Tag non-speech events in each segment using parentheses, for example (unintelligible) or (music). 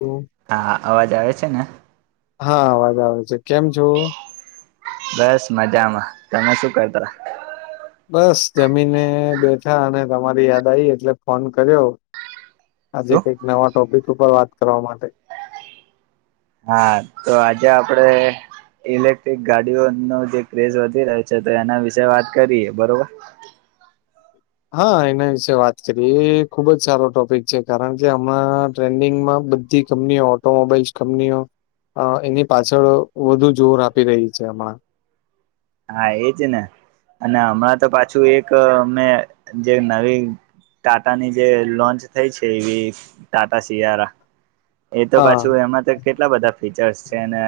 હમ. હા અવાજ આવે છે ને હા અવાજ આવે છે કેમ છો. બસ મજામાં તમે શું કરતા બસ જમીને બેઠા અને તમારી યાદ આવી એટલે ફોન કર્યો. આજે શું કઈક નવા ટોપિક ઉપર વાત કરવા માટે હા તો આજે આપડે ઇલેક્ટ્રિક ગાડીઓનો જે ક્રેઝ વધી રહ્યો છે તો એના વિશે વાત કરીએ બરોબર હા એના વિશે વાત કરીએ એ ખુબ જ સારો ટોપિક છે કારણ કે હમણાં ટ્રેન્ડિંગમાં બધી કંપનીઓ ઓટોમોબાઈલસ કંપનીઓ અ એની પાછળ વધુ જોર આપી રહી છે હમણાં હા એજ ને અને હમણાં તો પાછું એક અમે જે નવી ટાટાની જે લોન્ચ થઈ છે ઈવી ટાટા શિયારા એ તો હા પાછું એમાં તો કેટલા બધા ફીચર્સ છે અને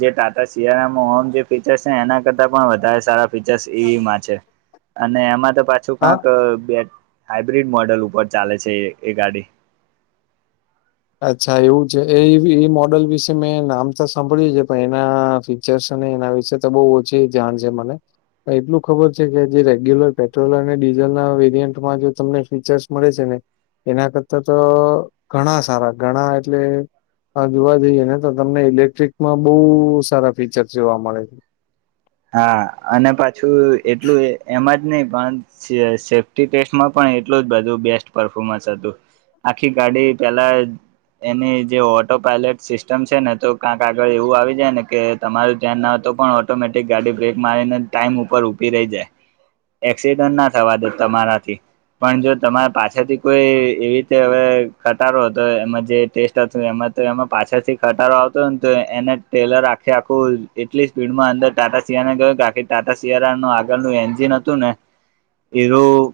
જે ટાટા સિયારા મા ઓમ જે ફીચર્સ છે ને એના કરતાં પણ વધારે સારા ફીચર્સ ઈવીમાં છે અને એમાં તો પાછું હા કંક બે હાઈબ્રિડ મોડલ ઉપર ચાલે છે એ એ ગાડી અચ્છા એવું છે એ એ મોડલ વિશે મેં નામ તો સાંભળ્યું છે પણ એનાથી ફીચર્સ અને એના વિશે તો બહુ ઓછી જાન છે મને એટલું ખબર છે કે જે રેગ્યુલર પેટ્રોલ અને ડીઝલ ના વેરિયન્ટમાં જે તમને ફીચર્સ મળે છે ને એના કરતા તો ઘણા સારા ઘણા એટલે હા જોવા જઈએ ને તો તમને ઇલેક્ટ્રિકમાં બહુ સારા ફીચર જોવા મળે છે. હા અને પાછું એટલું એ એમાં જ નહી પણ સે સેફ્ટી ટેસ્ટમાં પણ એટલું જ બધું બેસ્ટ પરફોર્મન્સ હતું. આખી ગાડી પેલા એની જે ઓટો પાયલટ સિસ્ટમ છે ને તો ક્યાંક આગળ એવું આવી જાય ને કે તમારું ધ્યાન ના હતું પણ ઓટોમેટિક ગાડી બ્રેક મારીને ટાઈમ ઉપર ઊભી રહી જાય એક્સિડન્ટ ના થવા દે તમારાથી પણ જો તમારે પાછથી કોઈ એવી રીતે હવે ખટારો તો એમાં જે ટેસ્ટ એમાં તો એમાં પાછળ થી ખટારો આવતો ને તો એને ટેલર આખી આખું એટલી સ્પીડમાં અંદર ટાટા શિયારાનુ ગયો કાકી ટાટા સીયારા નું આગળનું એન્જિન હતું ને એરું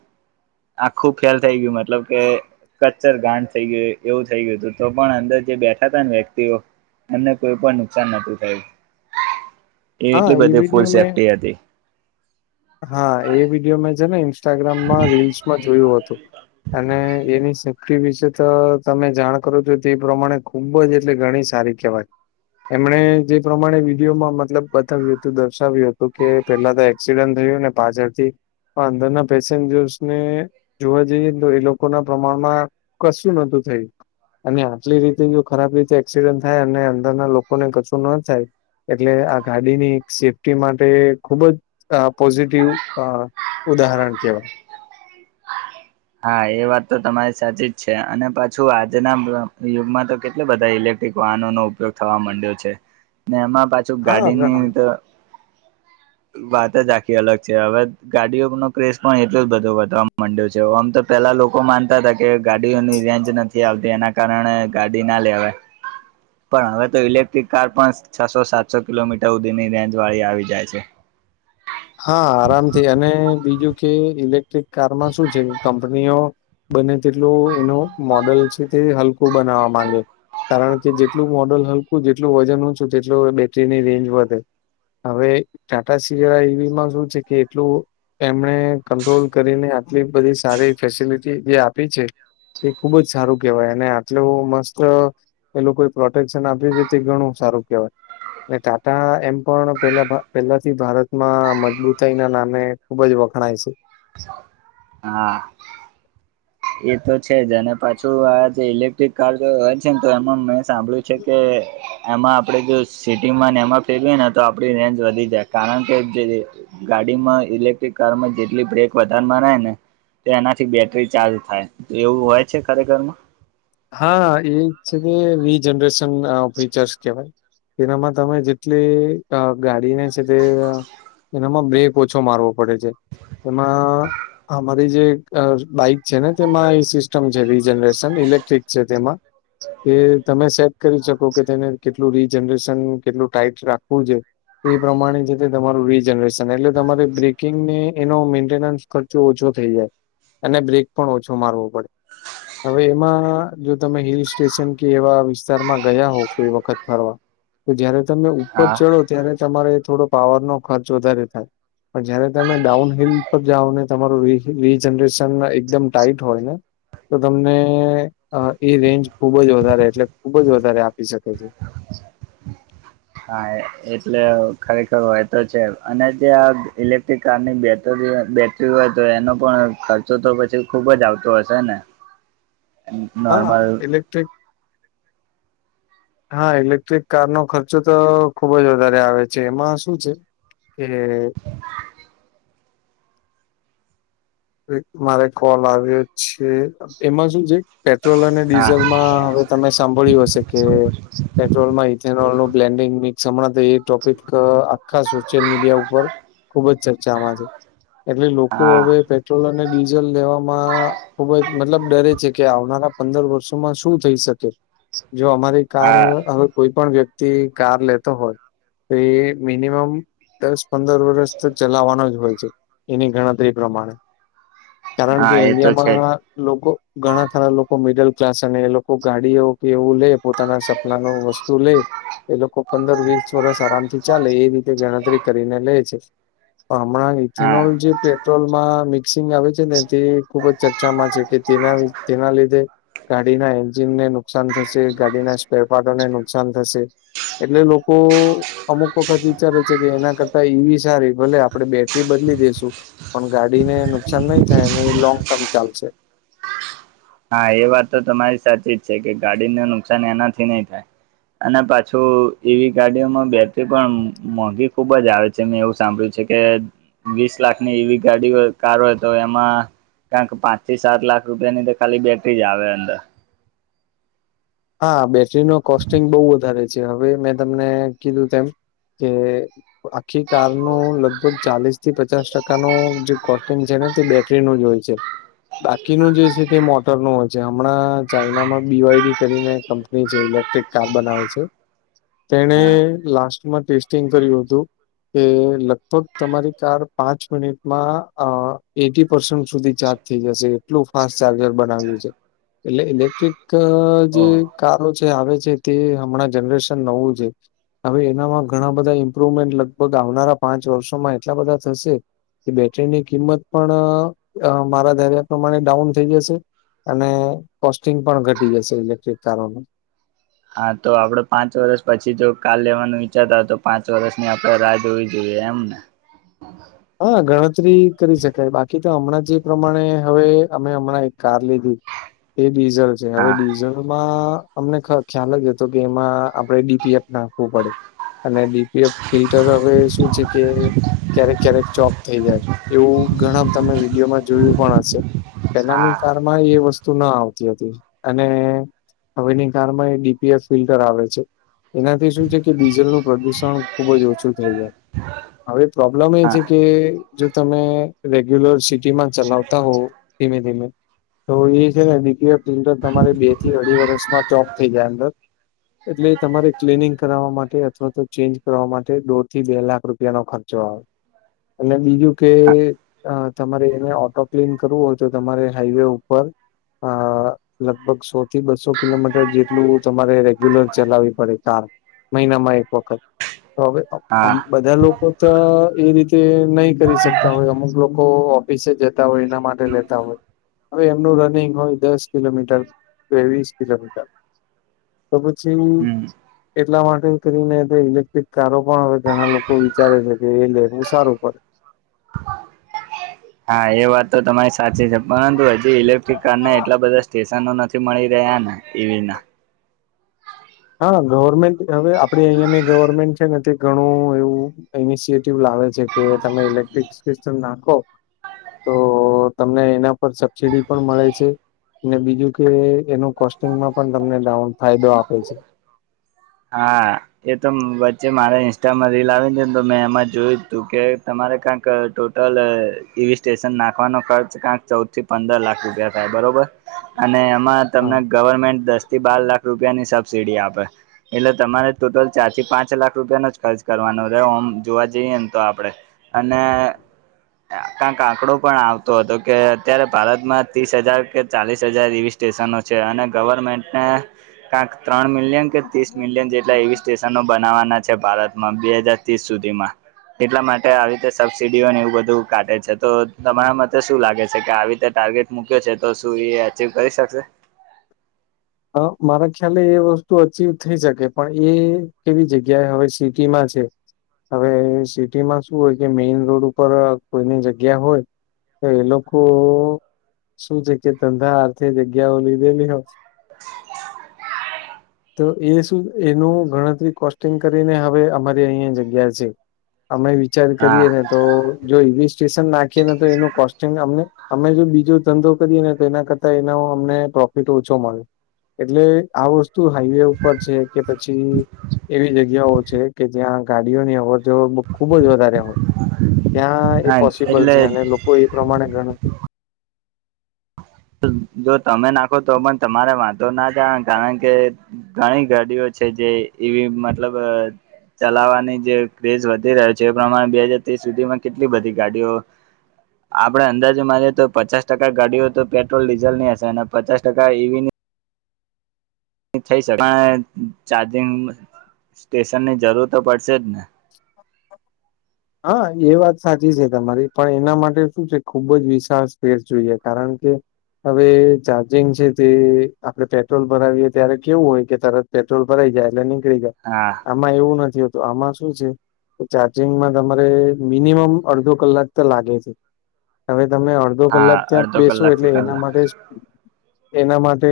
આખું ફેલ થઈ ગયું મતલબ કે કચ્ચર ગાંણ થઈ ગયું એવું થઈ ગયું હતું તો પણ અંદર જે બેઠા તા ને વ્યક્તિઓ એમને કોઈ પણ નુકસાન નતુ થયું એ હા એટલી બધી ફૂલ વિડીયો મેં સેફ્ટી હતી. હા એ વિડીયો મેં છે ને ઇન સ્ટાગ્રામમાં રીલ્સમાં જોયું હતું અને એની સ ફટી વિશે તો તમે જાણ કરો છો તે પ્રમાણે ખૂબ જ એટલે ઘણી સારી કહેવાય. એમણે જે પ્રમાણે વિડીયોમાં મતલબ બતાવ્યું હતું દર્શાવ્યું હતું કે પેલા તો એક્સ ડન્ટ થયુ ને પાછળ થી અંદરના પેસેન્જર્સને જોવા જઈએ ને તો એ લોકો ના પ્રમાણમાં કશું નતું થયુ. અને આટલી રીતે જો ખરાબ રીતે એક્સિડન્ટ થાય અને અંદરના લોકોને કશું ન થાય. એટલે આ ગાડીની સેફ્ટી માટે ખુબ જ અ પોઝિટિવ અ ઉદાહરણ કેહેવાય. હા એ વાત તો તમારી સાચી જ છે અને પાછું આજના યુગમાં તો કેટલા બધા ઇલેક્ટ ટ્રીક વાહનો નો ઉપયોગ થવા માંડ્યો છે ને એમાં પા જો હા ગાડીને ઘણા બધા તો વાત જ આખી અલગ છે હવે ગાડીઓનો ક્રેસ પણ એટલું જ બધું વધવા માંડ્યો છે. જો આમ તો પેલા લોકો માનતા હતા કે ગાડીઓની રેન્જ નથી આવતી એના કારણે ગાડીના લેવાય. (inaudible) પણ હવે તો ઇલેક્ટ્રિક કાર પસ છસો સાતસો કિલોમીટર ઉધી ની રેન્જ વાળી આવી જાય છે. હા આરામથી અને બીજું કે ઇલેક્ટ્રિક કારમાં શું છે કંપનીઓ બને તેટલો એનો મોડલ છે તે હલકું બનાવવા માંગે. કારણ કે જેટલું મોડલ હલકું જેટલું વજન ઊંછુ તેટલી બેટરીની રેન્જ વધે હવે ટાટા સિએરા ઈવીમાં શું છે કે એટલું એમણે કંટ્રોલ કરીને આટલી બધી સારી ફેસિલિટી જે આપી છે. એ ખુબ જ સારું કેહેવાય ને આટલુ મસ્ત એ લોકો એ પ્રોટેક્શન આપી છે તે ઘણું સારું કેહેવાય. એ ટાટા એમ પણ પેલા પેલા પહેલાથી ભારતમાં મજબૂતાઈના નામે ખુબ જ વખણાય છે. હા. એ તો છે જ અને પાછું આ જે ઇલેક્ટ્રિક કાર જે હોય છે ને તો એમાં મેં સાંભળ્યું છે કે એ એમાં આપડે જો સિટીમાં ને એમાં તે બી ને તો આપડી રેન્જ વધી જાય કારણ કે જે જે ગાડીમાં ઇલેક્ટ્રિક કારમાં જેટલી બ્રેક વધારે મરાય ને તે એનાથી બેટરી ચાર્જ થાય એવું હોય છે ખરેખરમાં? હા એજ છે કે વી જનરેશન ફુચર્સ કેવાય. એનામાં તમે જેટલી આ ગાડીને છે તે એનામાં બેક ઓછો મારવો પડે છે એમાં અમારી જે એક આ બાઈક છે ને તેમાં એવી સિસ્ટમ છે વી રીજનરેશન ઇલેક ટ્રીક છે તેમાં. કે તમે સેક કરી શકો કે તેને કેટલું વી જનરેશન કેટલું ટાઈટ રાખવું છે. એ પ્રમાણે જે તે તમારું વી જનરેશન એટલે તમારે બ્રેકિંગને એનો મેન્ટેનન્સ ખર્ચો ઓછો થઈ જાય અને બ્રેક પણ ઓછો મારવો પડે હવે એમાં આ જો તમે હિલ સ્ટેશન કે એવા વિસ્તારમાં ગયા હો કોઈ વખત ફરવા તો જયારે તમે ઉપર હા ચડો ત્યારે તમારે થોડો પાવર નો ખર્ચ વધારે થાય. પણ જયારે તમે ડાઉન હિલ પર જાઓને તમારું વી વિહિ જનરેશન એકદમ ટાઈટ હોય ને તો તમને આ એ રેન્જ ખુબ જ વધારે એટલે ખુબ જ વધારે આપી શકે છે. હા એટલે ખરેખર હોય તો છે અને જે આ ઇલેક્ટ્રિક કારની બેટરીઓ બેટ ટ્રીઓ તો એનો પણ ખર્ચો તો પછી ખુબ જ આવતો હશે ને. (inaudible) હા નોર્મલ ઇલેક્ટ્રિક હા ઇલેક્ટ્રિક કાર નો ખર્ચો તો ખુબ જ વધારે આવે છે એમાં શું છે. કે વે મારે કોલ આવ્યો છે એમાં શું છે પેટ્રોલ અને હા ડીઝલ માં હવે તમે સાંભળ્યું હશે કે પેટ્રોલમાં ઇથેનોલ નું બ્લેન્ડિંગ મિકણા એ ટોપિક આખા સોશિયલ મીડિયા ઉપર. ખુબ જ ચર્ચામાં છે એટલે લોકો હા હવે પેટ્રોલ અને ડીઝલ લેવામાં ખુબ જ મતલબ ડરે છે કે આવનારા પંદર વર્ષોમાં શું થઈ શકે જો અમારે કાર હા હવે કોઈ પણ વ્યક્તિ કાર લેતો હોત તો એ મિનિમમ દસ પંદર વર્ષ તો ચલાવવાનો જ હોય છે એની ગણતરી પ્રમાણે. કારણ કે હા એ તો ઇન્ડિયા છે માં જ લોકો ઘણા ખરા લોકો મિડલ ક્લાસ અને એ લોકો ગાડી એ કે એવું લે પોતાના સપના ન વસ્તુ લે એ લોકો પંદર વીસ વર્ષ આરામથી ચાલે એ રીતે ગણતરી કરીને લે છે. હમણાં ઇથેનોલ હા જે પેટ્રોલમાં મિ મિક્સિંગ આવે છે ને તે ખૂબ જ ચર્ચામાં છે કે તેના તેના લીધે ગાડીના એન્જિનને નુકસાન થશે ગાડીના સ્ક્વેર પાર્ટોને નુકસાન થશે. એટલે લોકો અમુક વખત વિચારે છે કે એના કરતા ઈવી સારી ભલે આપડણે બેટરી બદલી દેસું. પણ ગાડીને નુકસાન નહી થાય અને લોંગ ટર્મ ચાલશે. હા એ વાત તો તમારી સાચી જ છે કે ગાડીને નુકસાન એનાથી નહી થાય. અને પાછું એવી ગાડીઓમાં બેટરી પણ આમ મોંઘી ખુબજ આવે. મેં એવું સાંભળ્યું છે કે વીસ લાખ ની એવી ગાડી હોય કાર હોય તો એમાં કારણ કે પાંચ થી સાત લાખ રૂપિયાની તો ખાલી બેટરી જ આવે અંદર. હા બેટરી નો કોસ્ટિંગ બહુ વધારે છે હવે મેં તમને કીધું તેમ કે તો આખી કાર નો લગભગ ચાલીસ થી પચાસ ટકા નો જે કોસ્ટિંગ છે ને તે બેટ નું જ હોય છે બાકીનું જે છે તે મોટર ન હોય છે હમણાં ચાઈનામાં બી યુઆઈડી. કરીને કંપની જે ઇલેક્ટ્રિક કાર બનાવે છે. તેણે હા લાસ્ટમાં ટેસ્ટિંગ કર્યું હતું. કે લગભગ તમારી કાર પાંચ મિનિટમાં એટી પસન્ટ સુધી ચાર્જ. થઈ જશે એટલું ફાસ્ટ ચાર્જર બનાવ્યું છે એટલે ઇલેક્ટ્રિક. જે ઓહ કારો છે આવે છે તે હમણાં જનરેશન નવું છે. હવે એનામાં ઘણા બધા ઈમ્પ્રુવમેન્ટ લગભગ આવનારા પાંચ વર્ષોમાં એટલા બધા થશે. કે બેટરીની કિંમત પણ મારા ધર્યા પ્રમાણે ડાઉન થઈ જશે. અને કોસ્ટિંગ પણ ઘટી જશે ઇલેક્ટ્રિક કારો ન. હા તો આપડ પાંચ વર્ષ પછી જો કાલ લેવાનું વિઈચારતા હોય તો પાંચ વર્ષની આપડણે રાહ જોવીએ. એ એમને. (inaudible) હા ગણતરી કરી શકાય બાકી તો હમણાં જે પ્રમાણે હવે અમે હમણાં એક કાર લીધી. એ ડીઝલ છે હવે હા ડીઝલ. અમને ખ્યાલ લ્યો હતો કે એમાં આપણે ડીપીએફ નાખવું પડે. અને ડીપીએફ ફિલ્ટર હવે શું છે કે. ક્યારેક ક્યારેક ચોક થઈ જાય એવું ઘણા તમે વિડીયોમાં જોયું પણ હશે પેલાની હા કારણે. એ વસ્તુ ના આવતી હતી અને. હવેની કારમાં એ ડીપીએસ ફિલ્ટર ધરાવે છે. એનાથી શું છે કે ડીઝલ નું પ્રદુષણ ખુબ જ ઓછું થઈ જાય. હવે પ્રોબ્લેમ એ હા છે કે જો તમે રેગ્યુલર સિટીમાં ચલાવતા હોવ. ધીમે ધીમે તો એ છે દીખએ. ર તમારે બે થી અઢી વર્ષમાં ચોપ થઈ જાય અંદર. એટલે તમારે ક્લીનિંગ કરાવ માટે અથવા તો ચેન્જ કરવા માટે દોઢ થી બે લાખ રૂપિયા. રૂપિયા ન ખર્ચો આવે અને બીજું કે. હા તમારે એને ઓટો ક્લીન કરવું હોય તો તમારે હાઈવે ઉપર. આ લગભગ સો થી બસો કિલોમીટર જેટલું તમારે રેગ્યુલર ચલાવવી પડે કાર મહિનામાં એક વખત તો હવે હા બધા લોકો તો એ રીતે નહી કરી શકતા હોય અમુક લોકો ઓફિસે જતા હોય એના માટે લેતા હોય હવે એમનું રનિંગ હોય દસ કિલોમીટર કે વીસ કિલોમીટર તો પછી એવુ. હમ એટલા માટે કરીને ઇલેક્ટ્રિક કારો પણ હવે ઘણા લોકો વિચારે છે કે એ લે હું સારું પડે હા એ વાત તો તમારી સાચી છે પરંતુ એ ઇલેક્ટ્રિક કાર ના એટલા બધા સ્ટેશનો નથી મળી રહ્યા ને ઈવી ના હા ગવર્મેન્ટ હવે આપડે અહિયાંને ગવર્મેન્ટ છે ને તે ઘણું એવું ઇનિશિએટવ લાવે છે કે તમે ઇલેક્ટ્રિક સિસ્ટમ નાખો તો તમને એના પર સબસીિડી પણ મળે છે. ને બીજું કે એનું કોસ્ટિંગમાં પણ તમને ડાઉન ફાયદો આપે છે. હા. એ તો વચ્ચે મારે ઇન્સ્ટામાં રીલ આવી ને તો મેં એમાં જોયું તું કે તમારે ક્યાંક તોલે ઈવી સ્ટેશન નાખવાનો ખર્ચ ક્યાંક ચૌદ થી પંદર લાખ રૂપિયા થાય બરોબર અને એમાં હા તમને ગવર્મેન્ટ દસ થી બાર લાખ રૂપિયાની સબસીિડી આપે. એટલે તમારે ટોટલ ચાર થી પાંચ લાખ રૂપિયાનો જ ખર્ચ કરવાનો રહેમ જોવા જઈએ ને તો આપડે અને કંક આંકડો પણ આવતો હતો કે અત્યારે ભારતમાં ત્રીસ હજાર કે ચાલીસ હજારવી સ્ટેશનો છે અને ગવર્મેન્ટને કંક ત્રણ મિલિયન (unintelligible) બનાવાના છે ભારતમાં બે હાજર ત્રીસ સુધીમાં એટલા માટે આવી રીતે સબસિડીઓને એવું બધું કાઢટે છે તો તમારા મતે શું લાગે છે કે આવી રીતે ટાર્ગેટ મુૂક્યો છે તો શું એ અચીવ કરી શકશે મારા ખ્યાલે એ વસ્તુ અચવ થઈ શકે પણ એ કેવી જગ્યાએ હવે સિટીમાં છે. હવે સિટીમાં શું હોય કે મેઈન રોડ ઉપર કોઈની જગ્યા હોય તો એ લોકો શું છે કે ધંધા અર્થે જગ્યાઓ લીધેલી હોય તો એ સુ એનો ગણતરી કર કરીને હવે અમારી અહં જગ્યા છે અમે વિચાર હા કરીએ ને તો જો ઈવી સ્ટેશન નાખીએ ને તો એનું કોસ્ટ્યંગ અમને અમે જો બીજો ધંધો કરીએ ને તો એના કરતા એનો અમને પ્રોફિટ ઓછો મળે એટલે આ વસ્તુ હાઈવે ઉપર છે કે પછી એવી જગ્યાઓ છે. કે જ્યાં ગાડીઓની અ જો ખુબ જ વધારે હોય ત્યાં એ હા પોસિબલ એટલે છે અને લોકો એ પ્રમાણે ગણ જો તમે નાખો તો પણ તમારે વાંધ તો ના જાણ કારણ કે ઘણી ગાડીઓ છે જે એવી મતલબ ચલાવવાની જે ક્રેઝ વધી રહ્યો છે એ પ્રમાણે બે હાજર ત્રીસ સુધીમાં કેટલી બધી ગાડીઓ આપડે અંદાજે માનીએ તો પચાસ ટકા ગાડીઓ તો પે ટ્રોલડીઝલની હશે અને પચાસ ટકા ઈવી ની. થઈ શ પણ ચાર્જિંગ સ્ટેશન ની જરૂર તો પડશે જ ને (unintelligible) હા એ વાત સાચી છે તમારી પણ એના માટે શું છે ખુબ જ વિશાળ સ્પેર જોઈએ કારણ કે હવે ચાર્જિંગ છે તે આપડણે પેટ્રોલ ભરાવીએ ત્યારે કેવું હોય કે તરત પેટ્રોલ ભરા જાય એટલે નીકળી જાય હા. આમાં એવું નથીતું આમાં શુ શું છે કે ચાર્જિંગમાં તમારે મિનિમમ અડધો કલાક તો લાગે છે. હવે તમે અડધો હા કલાક ત્યાં અડધો બેસો કલાક એટલે થી એના કલાક માટે એના માટે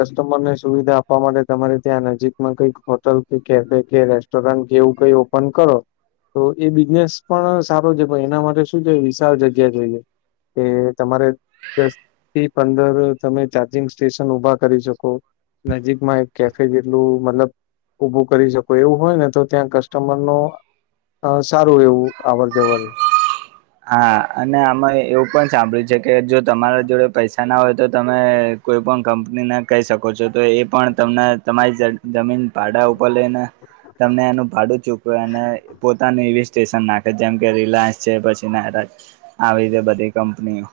કસ્ટમરને સુવિધા આપવા માટે તમારે ત્યાં નજીકમાં કઈક. હોટલ કે કેફે કે રેસ્ટોરન્ટ કેવું કઈ. પણ કરો તો એ બિઝનેસ પણ સારો છે, પણ એના માટે શું છે વિશાળ જગ્યા જોઈએ. કે તમારે દસ થી પંદર તમે ચાર્જિંગ સ્ટેશન ઉભા કરી શકો. નજીકમાં એક કેફે જેટલું મતલબ ઉભું કરી શકો એવું હોય ને તો ત્યાં ક સ્ટમર નો સારું એવું અવર જવર હા અને આમાં એવું પણ સાંભળ્યું છે કે જો તમારા જોડે પૈસા ના હોય તો તમે. કોઈ પણ કંપની ના કહી શકો. કો છો તો એ પણ તમને તમારી જમીન ભાડા ઉપર લઈને. તમને એનું ભાડું ચૂકવ્યું અને પોતાની સ્ટેશન નાખે જેમ કે રિલાયન્સ છે, પછી આવી બધી કંપનીઓ.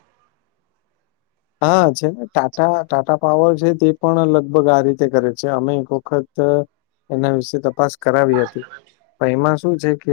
હા છે ને ટાટા ટાટા પાવર છે, તે પણ લગભગ આ રીતે કરે છે અમે એક વખત. એના વિશે તપાસ કરાવી હતી પણ એમાં શું છે કે